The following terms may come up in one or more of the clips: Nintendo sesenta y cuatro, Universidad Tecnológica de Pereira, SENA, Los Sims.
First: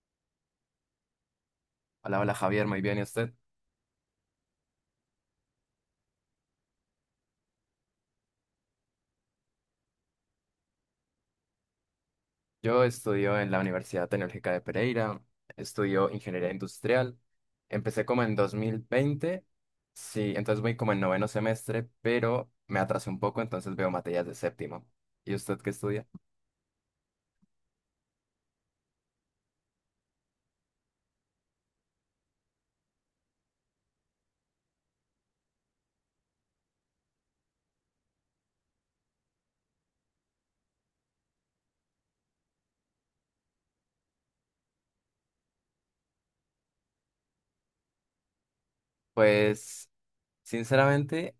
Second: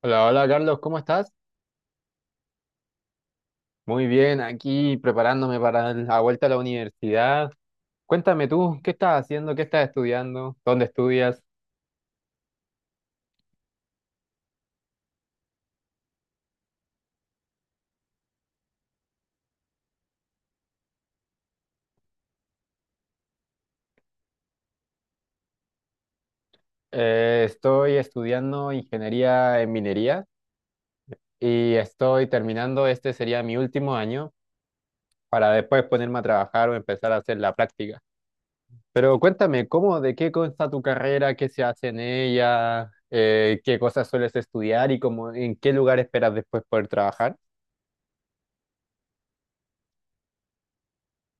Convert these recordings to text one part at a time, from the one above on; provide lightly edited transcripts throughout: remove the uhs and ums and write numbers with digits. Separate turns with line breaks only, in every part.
Hola, hola Carlos, ¿cómo estás?
Hola, hola Javier, muy bien, ¿y usted?
Muy bien, aquí preparándome para la vuelta a la universidad. Cuéntame tú, ¿qué estás haciendo? ¿Qué estás estudiando? ¿Dónde estudias?
Yo estudio en la Universidad Tecnológica de Pereira, estudio ingeniería industrial, empecé como en 2020, sí, entonces voy como en noveno semestre, pero me atrasé un poco, entonces veo materias de séptimo. ¿Y usted qué estudia?
Estoy estudiando ingeniería en minería y estoy terminando, este sería mi último año para después ponerme a trabajar o empezar a hacer la práctica. Pero cuéntame, ¿cómo, de qué consta tu carrera? ¿Qué se hace en ella? ¿Qué cosas sueles estudiar y cómo, en qué lugar esperas después poder trabajar?
Pues, sinceramente,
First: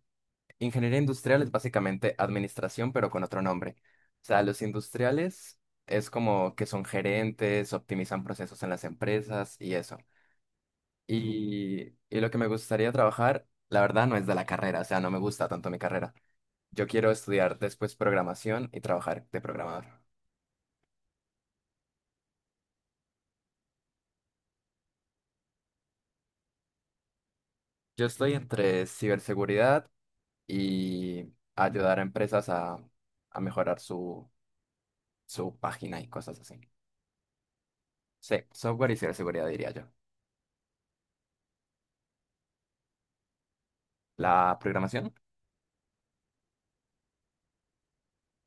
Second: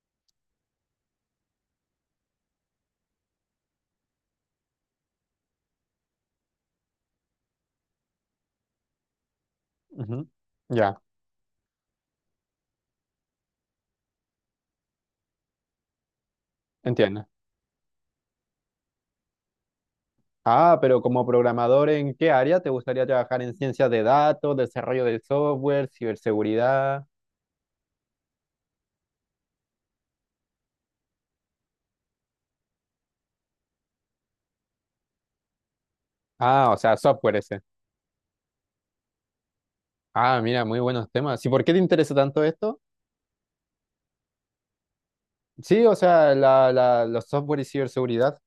ingeniería industrial es básicamente administración, pero con otro nombre. O sea, los industriales es como que son gerentes, optimizan procesos en las empresas y eso.
Ujú. Ya,
Y lo que me gustaría trabajar, la verdad, no es de la carrera, o sea, no me gusta tanto mi carrera. Yo quiero
entiendo.
estudiar después programación y trabajar de programador.
Ah, pero como programador, ¿en qué área te gustaría trabajar? ¿En ciencias de datos, desarrollo de software, ciberseguridad?
Yo estoy entre ciberseguridad y ayudar a empresas a mejorar su página y cosas así.
Ah, o sea, software ese.
Sí, software y ciberseguridad diría yo.
Ah, mira, muy buenos temas. ¿Y por qué te interesa tanto esto?
¿La programación?
Sí, o sea, los software y ciberseguridad.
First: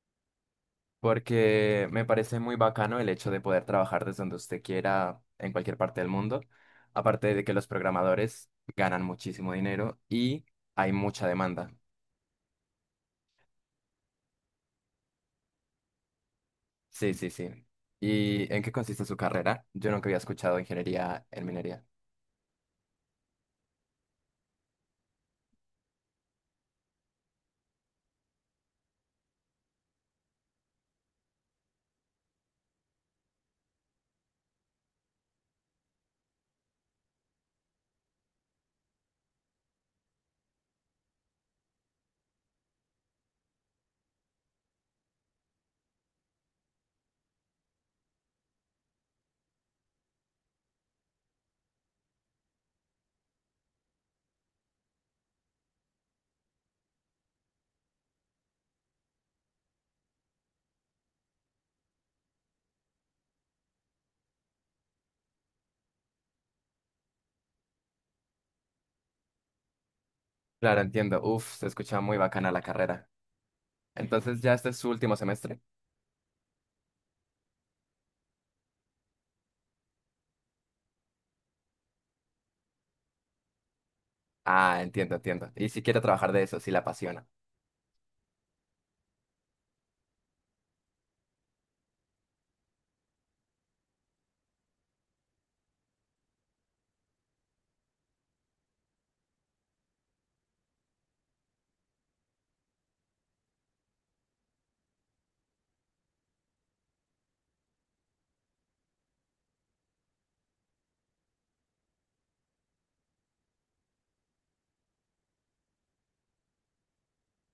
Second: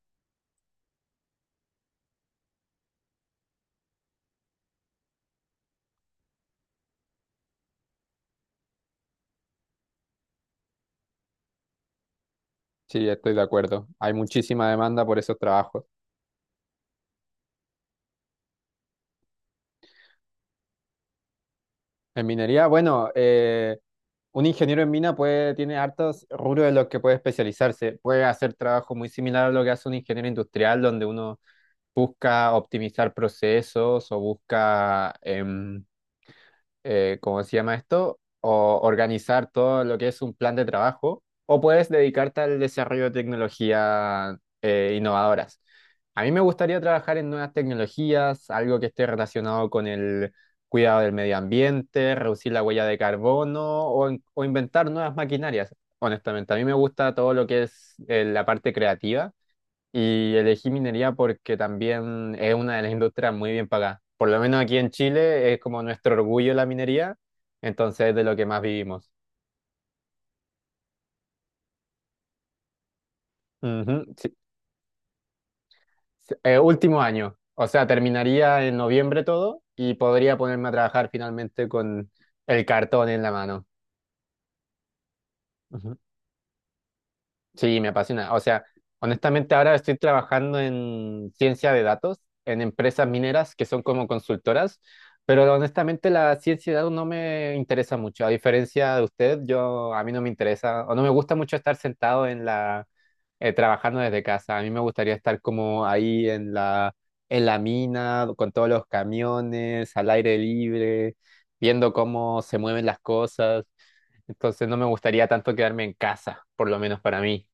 Porque me parece muy bacano el hecho de poder trabajar desde donde usted quiera en cualquier parte del mundo, aparte de que los programadores ganan muchísimo dinero y hay mucha demanda.
Sí, estoy de acuerdo. Hay muchísima demanda por esos trabajos.
Sí, sí, sí. ¿Y en qué consiste su carrera? Yo nunca había escuchado ingeniería en minería.
En minería, bueno, un ingeniero en mina puede, tiene hartos rubros en los que puede especializarse. Puede hacer trabajo muy similar a lo que hace un ingeniero industrial, donde uno busca optimizar procesos o busca ¿cómo se llama esto? O organizar todo lo que es un plan de trabajo, o puedes dedicarte al desarrollo de tecnologías innovadoras. A mí me gustaría trabajar en nuevas tecnologías, algo que esté relacionado con el cuidado del medio ambiente, reducir la huella de carbono o, o inventar nuevas maquinarias. Honestamente, a mí me gusta todo lo que es la parte creativa y elegí minería porque también es una de las industrias muy bien pagadas. Por lo menos aquí en Chile es como nuestro orgullo la minería, entonces es de lo que más vivimos.
Claro, entiendo. Uf, se escucha muy bacana la carrera.
Ujú, sí.
Entonces, ¿ya este es su último semestre?
Sí, último año, o sea, terminaría en noviembre todo y podría ponerme a trabajar finalmente con el cartón en la mano.
Ah, entiendo, entiendo. Y si quiere trabajar de eso, si la apasiona.
Sí, me apasiona. O sea, honestamente ahora estoy trabajando en ciencia de datos, en empresas mineras que son como consultoras, pero honestamente la ciencia de datos no me interesa mucho. A diferencia de usted, yo a mí no me interesa o no me gusta mucho estar sentado en la trabajando desde casa. A mí me gustaría estar como ahí en la mina con todos los camiones, al aire libre, viendo cómo se mueven las cosas. Entonces no me gustaría tanto quedarme en casa, por lo menos para mí.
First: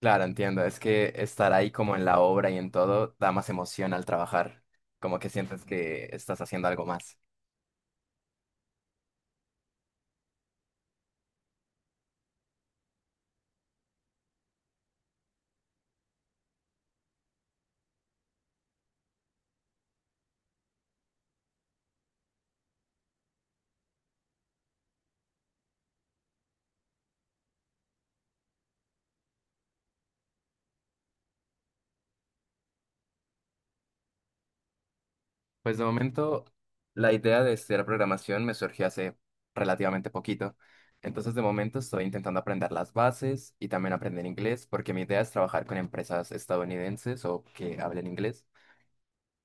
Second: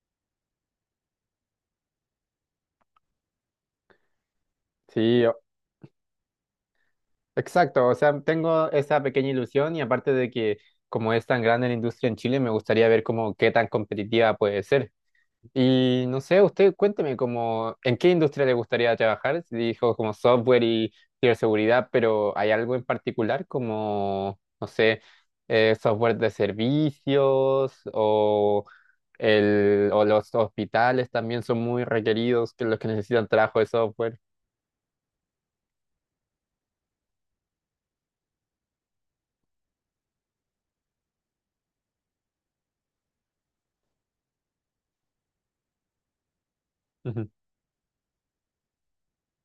Claro, entiendo. Es que estar ahí como en la obra y en todo da más emoción al trabajar, como
Sí,
que
o-
sientes que estás haciendo algo más.
exacto. O sea, tengo esa pequeña ilusión y aparte de que como es tan grande la industria en Chile, me gustaría ver como qué tan competitiva puede ser. Y no sé, usted cuénteme como en qué industria le gustaría trabajar. Si dijo como software y ciberseguridad, pero ¿hay algo en particular como, no sé, software de servicios o, o los hospitales también son muy requeridos que los que necesitan trabajo de software?
Pues de momento, la idea de estudiar programación me surgió hace relativamente poquito. Entonces, de momento estoy intentando aprender las bases y también aprender inglés, porque mi idea es trabajar con empresas estadounidenses o que hablen inglés.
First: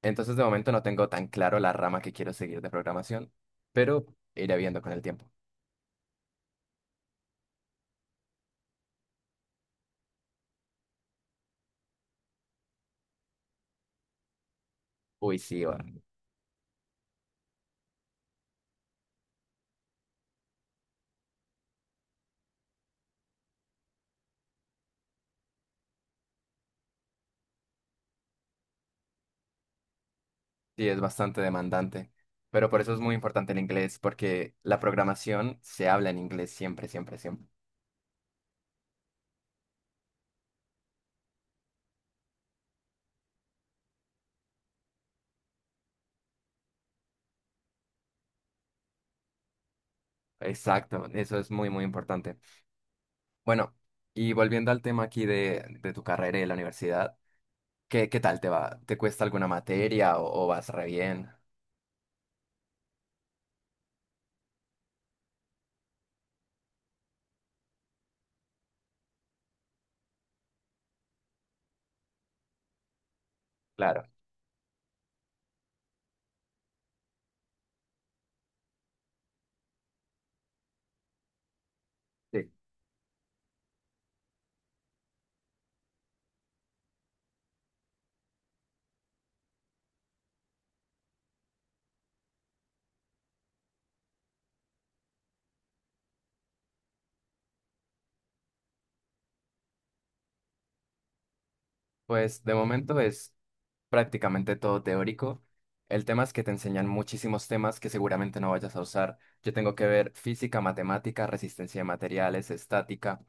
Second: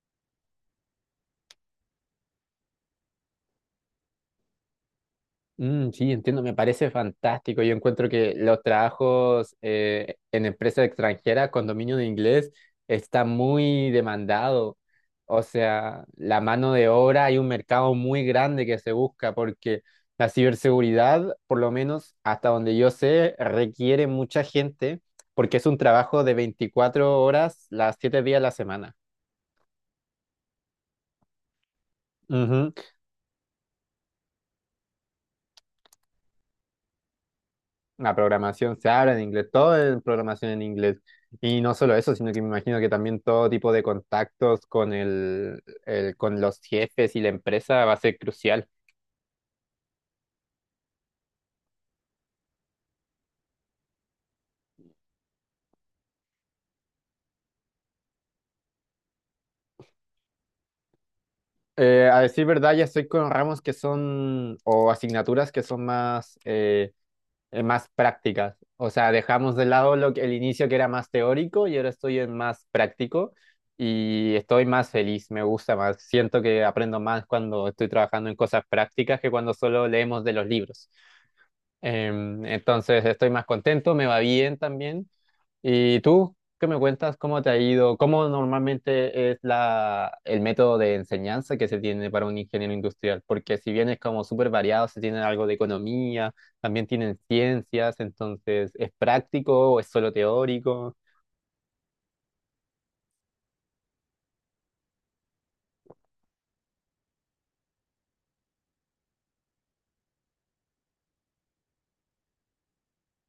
Entonces, de momento no tengo tan claro la rama que quiero seguir de programación, pero iré viendo con el tiempo.
Mm, sí, entiendo, me parece fantástico. Yo encuentro que los trabajos en empresas extranjeras con dominio de inglés está muy demandado.
Uy,
O
sí, va.
sea, la mano de obra hay un mercado muy grande que se busca porque la ciberseguridad, por lo menos hasta donde yo sé, requiere mucha gente porque es un trabajo de 24 horas, las 7 días a la semana.
Sí, es bastante demandante, pero por eso es muy importante el inglés, porque la programación se habla en inglés siempre, siempre, siempre.
La programación se habla en inglés, todo es programación en inglés. Y no solo eso, sino que me imagino que también todo tipo de contactos con con los jefes y la empresa va a ser crucial.
Exacto, eso es muy, muy importante. Bueno, y volviendo al tema aquí de tu carrera y de la universidad, ¿qué tal te va? ¿Te cuesta alguna materia o vas re bien?
A decir verdad, ya estoy con ramos que son, o asignaturas que son más, más prácticas. O sea, dejamos de lado lo que, el inicio que era más teórico y ahora estoy en más práctico
Claro,
y estoy más feliz, me gusta más. Siento que aprendo más cuando estoy trabajando en cosas prácticas que cuando solo leemos de los libros.
sí.
Entonces estoy más contento, me va bien también. ¿Y tú qué me cuentas? ¿Cómo te ha ido? ¿Cómo normalmente es el método de enseñanza que se tiene para un ingeniero industrial? Porque si bien es como súper variado, se tiene algo de economía, también tienen ciencias, entonces ¿es práctico o es solo teórico?
Pues de momento es prácticamente todo teórico. El tema es que te enseñan muchísimos temas que seguramente no vayas a usar. Yo tengo que ver física, matemática, resistencia de materiales, estática.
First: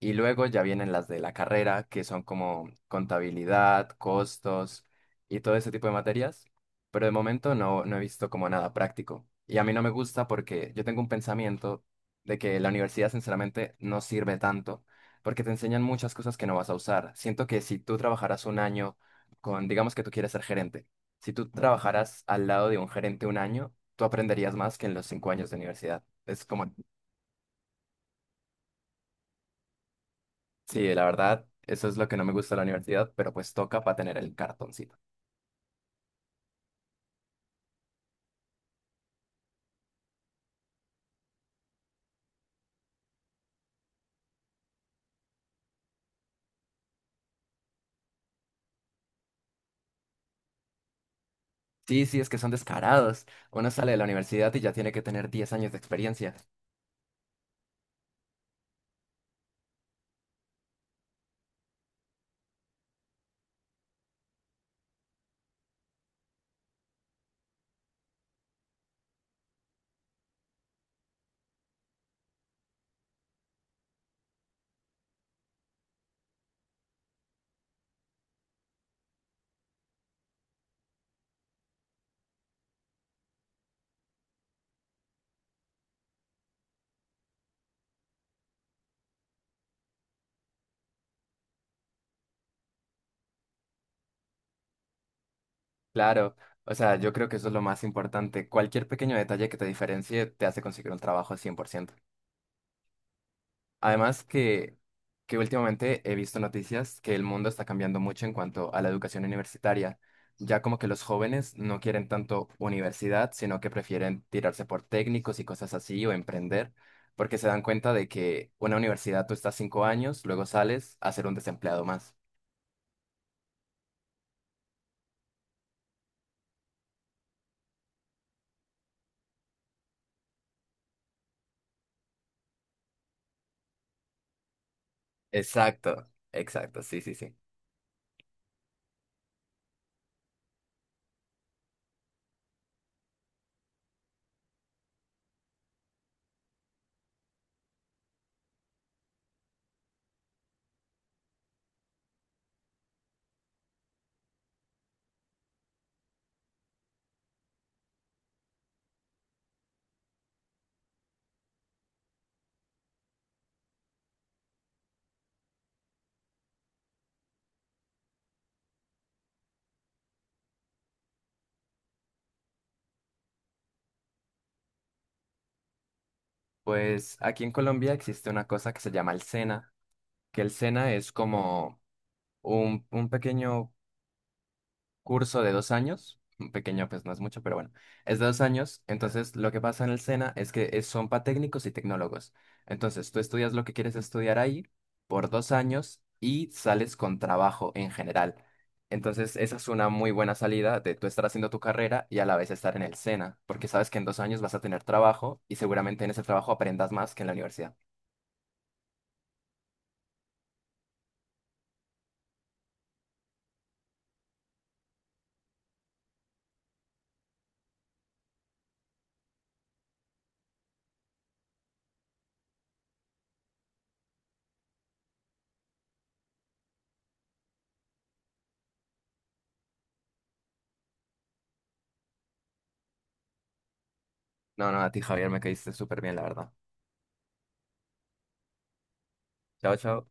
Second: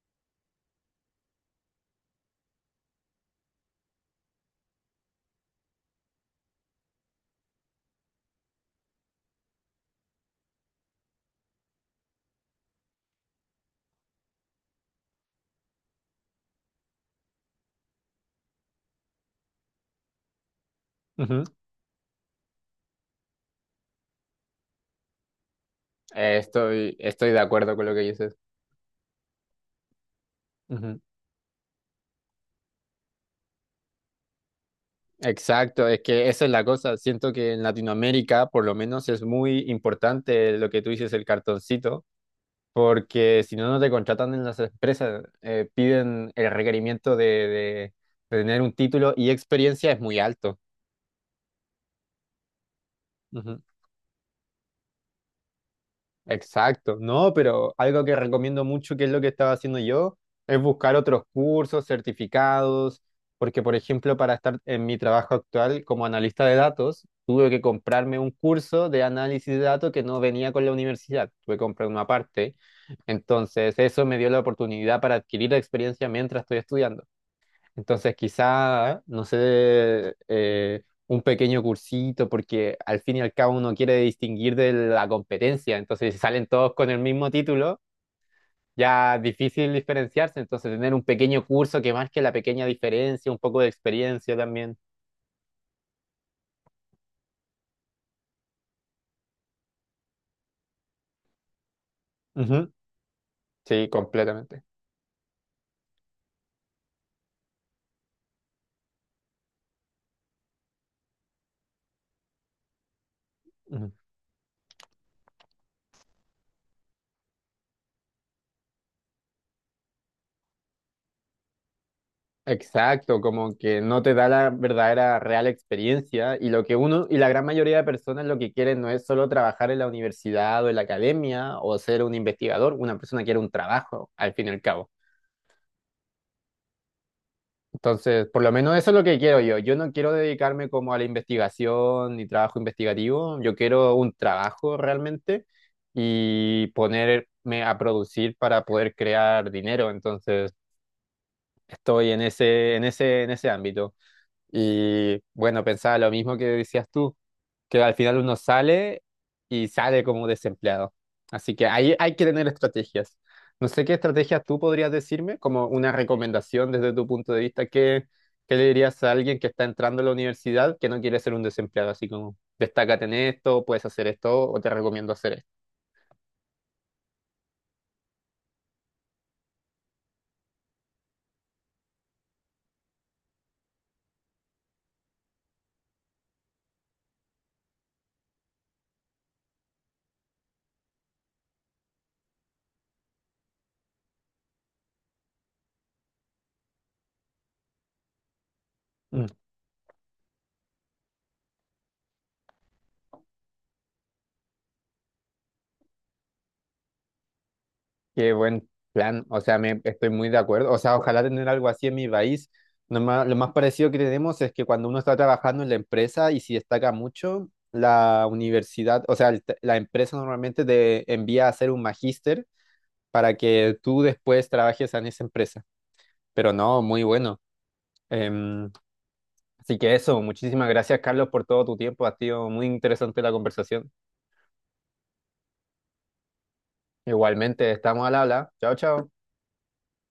Y luego ya vienen las de la carrera, que son como contabilidad, costos y todo ese tipo de materias. Pero de momento no, no he visto como nada práctico. Y a mí no me gusta porque yo tengo un pensamiento de que la universidad sinceramente no sirve tanto porque te enseñan muchas cosas que no vas a usar. Siento que si tú trabajaras un año con, digamos que tú quieres ser gerente, si
Ujú.
tú trabajaras al lado de un gerente un año, tú aprenderías más que en los 5 años de universidad. Es como,
Estoy de acuerdo con lo que dices.
sí,
Ujú.
la verdad, eso es lo que no me gusta de la universidad, pero pues toca para tener el cartoncito.
Exacto, es que esa es la cosa. Siento que en Latinoamérica, por lo menos, es muy importante lo que tú dices, el cartoncito. Porque si no, no te contratan en las empresas. Piden el requerimiento de tener un título y experiencia es muy alto.
Sí, sí, es que son descarados.
Ujú.
Uno sale de la universidad y ya tiene que tener 10 años de experiencia.
Exacto, no, pero algo que recomiendo mucho, que es lo que estaba haciendo yo, es buscar otros cursos, certificados, porque por ejemplo, para estar en mi trabajo actual como analista de datos, tuve que comprarme un curso de análisis de datos que no venía con la universidad, tuve que comprar una parte. Entonces, eso me dio la oportunidad para adquirir experiencia mientras estoy estudiando. Entonces, quizá, no sé, un pequeño cursito, porque al fin y al cabo uno quiere distinguir de la competencia. Entonces, si salen todos con el mismo título, ya es difícil diferenciarse. Entonces, tener un pequeño curso que marque la pequeña diferencia, un poco de experiencia también.
Claro, o sea, yo creo que eso es lo más importante. Cualquier pequeño detalle que te diferencie te hace conseguir un trabajo 100%.
Ujú. Sí,
Además
completamente.
que últimamente he visto noticias que el mundo está cambiando mucho en cuanto a la educación universitaria. Ya como que los jóvenes no quieren tanto universidad, sino que
Ujú.
prefieren tirarse por técnicos y cosas así o emprender, porque se dan cuenta de que una universidad tú estás 5 años, luego sales a ser un desempleado más.
Exacto, como que no te da la verdadera real experiencia y lo que uno y la gran mayoría de personas lo que quieren no es solo trabajar en la universidad o en la academia o ser un investigador, una persona quiere un trabajo al fin y al cabo.
Exacto, exacto, sí, sí, sí.
Entonces, por lo menos eso es lo que quiero yo. Yo no quiero dedicarme como a la investigación ni trabajo investigativo, yo quiero un trabajo realmente y ponerme a producir para poder crear dinero. Entonces, estoy en ese ámbito. Y bueno, pensaba lo mismo que decías tú, que al final uno sale y sale como desempleado. Así que ahí hay que tener estrategias. No sé qué estrategias tú podrías decirme, como una recomendación desde tu punto de vista, ¿qué le dirías a alguien que está entrando a la universidad que no quiere ser un desempleado? Así como, destácate en esto, puedes hacer esto o te recomiendo hacer esto.
Pues aquí en Colombia existe una cosa que se llama el SENA, que el SENA es como un pequeño curso de 2 años, pequeño pues no es mucho, pero bueno, es de 2 años, entonces lo que pasa en el SENA es que son para técnicos y tecnólogos. Entonces tú estudias lo que quieres estudiar ahí por 2 años y sales con trabajo en general. Entonces esa es una muy buena salida de tú estar haciendo tu carrera y a la vez estar en el SENA, porque sabes que en 2 años vas a tener trabajo y seguramente en ese trabajo aprendas más que en la universidad.
Qué buen plan, o sea, me estoy muy de acuerdo, o sea, ojalá tener algo así en mi país. Lo más parecido que tenemos es que cuando uno está trabajando en la empresa y si destaca mucho, la universidad, o sea, la empresa normalmente te envía a hacer un magíster para que tú después trabajes en esa empresa. Pero no, muy bueno. Em, Así que eso, muchísimas gracias, Carlos, por todo tu tiempo. Ha sido muy interesante la conversación.
No, no, a ti Javier me caíste súper bien, la verdad.
Igualmente, estamos al habla. Chao, chao.
Chao, chao.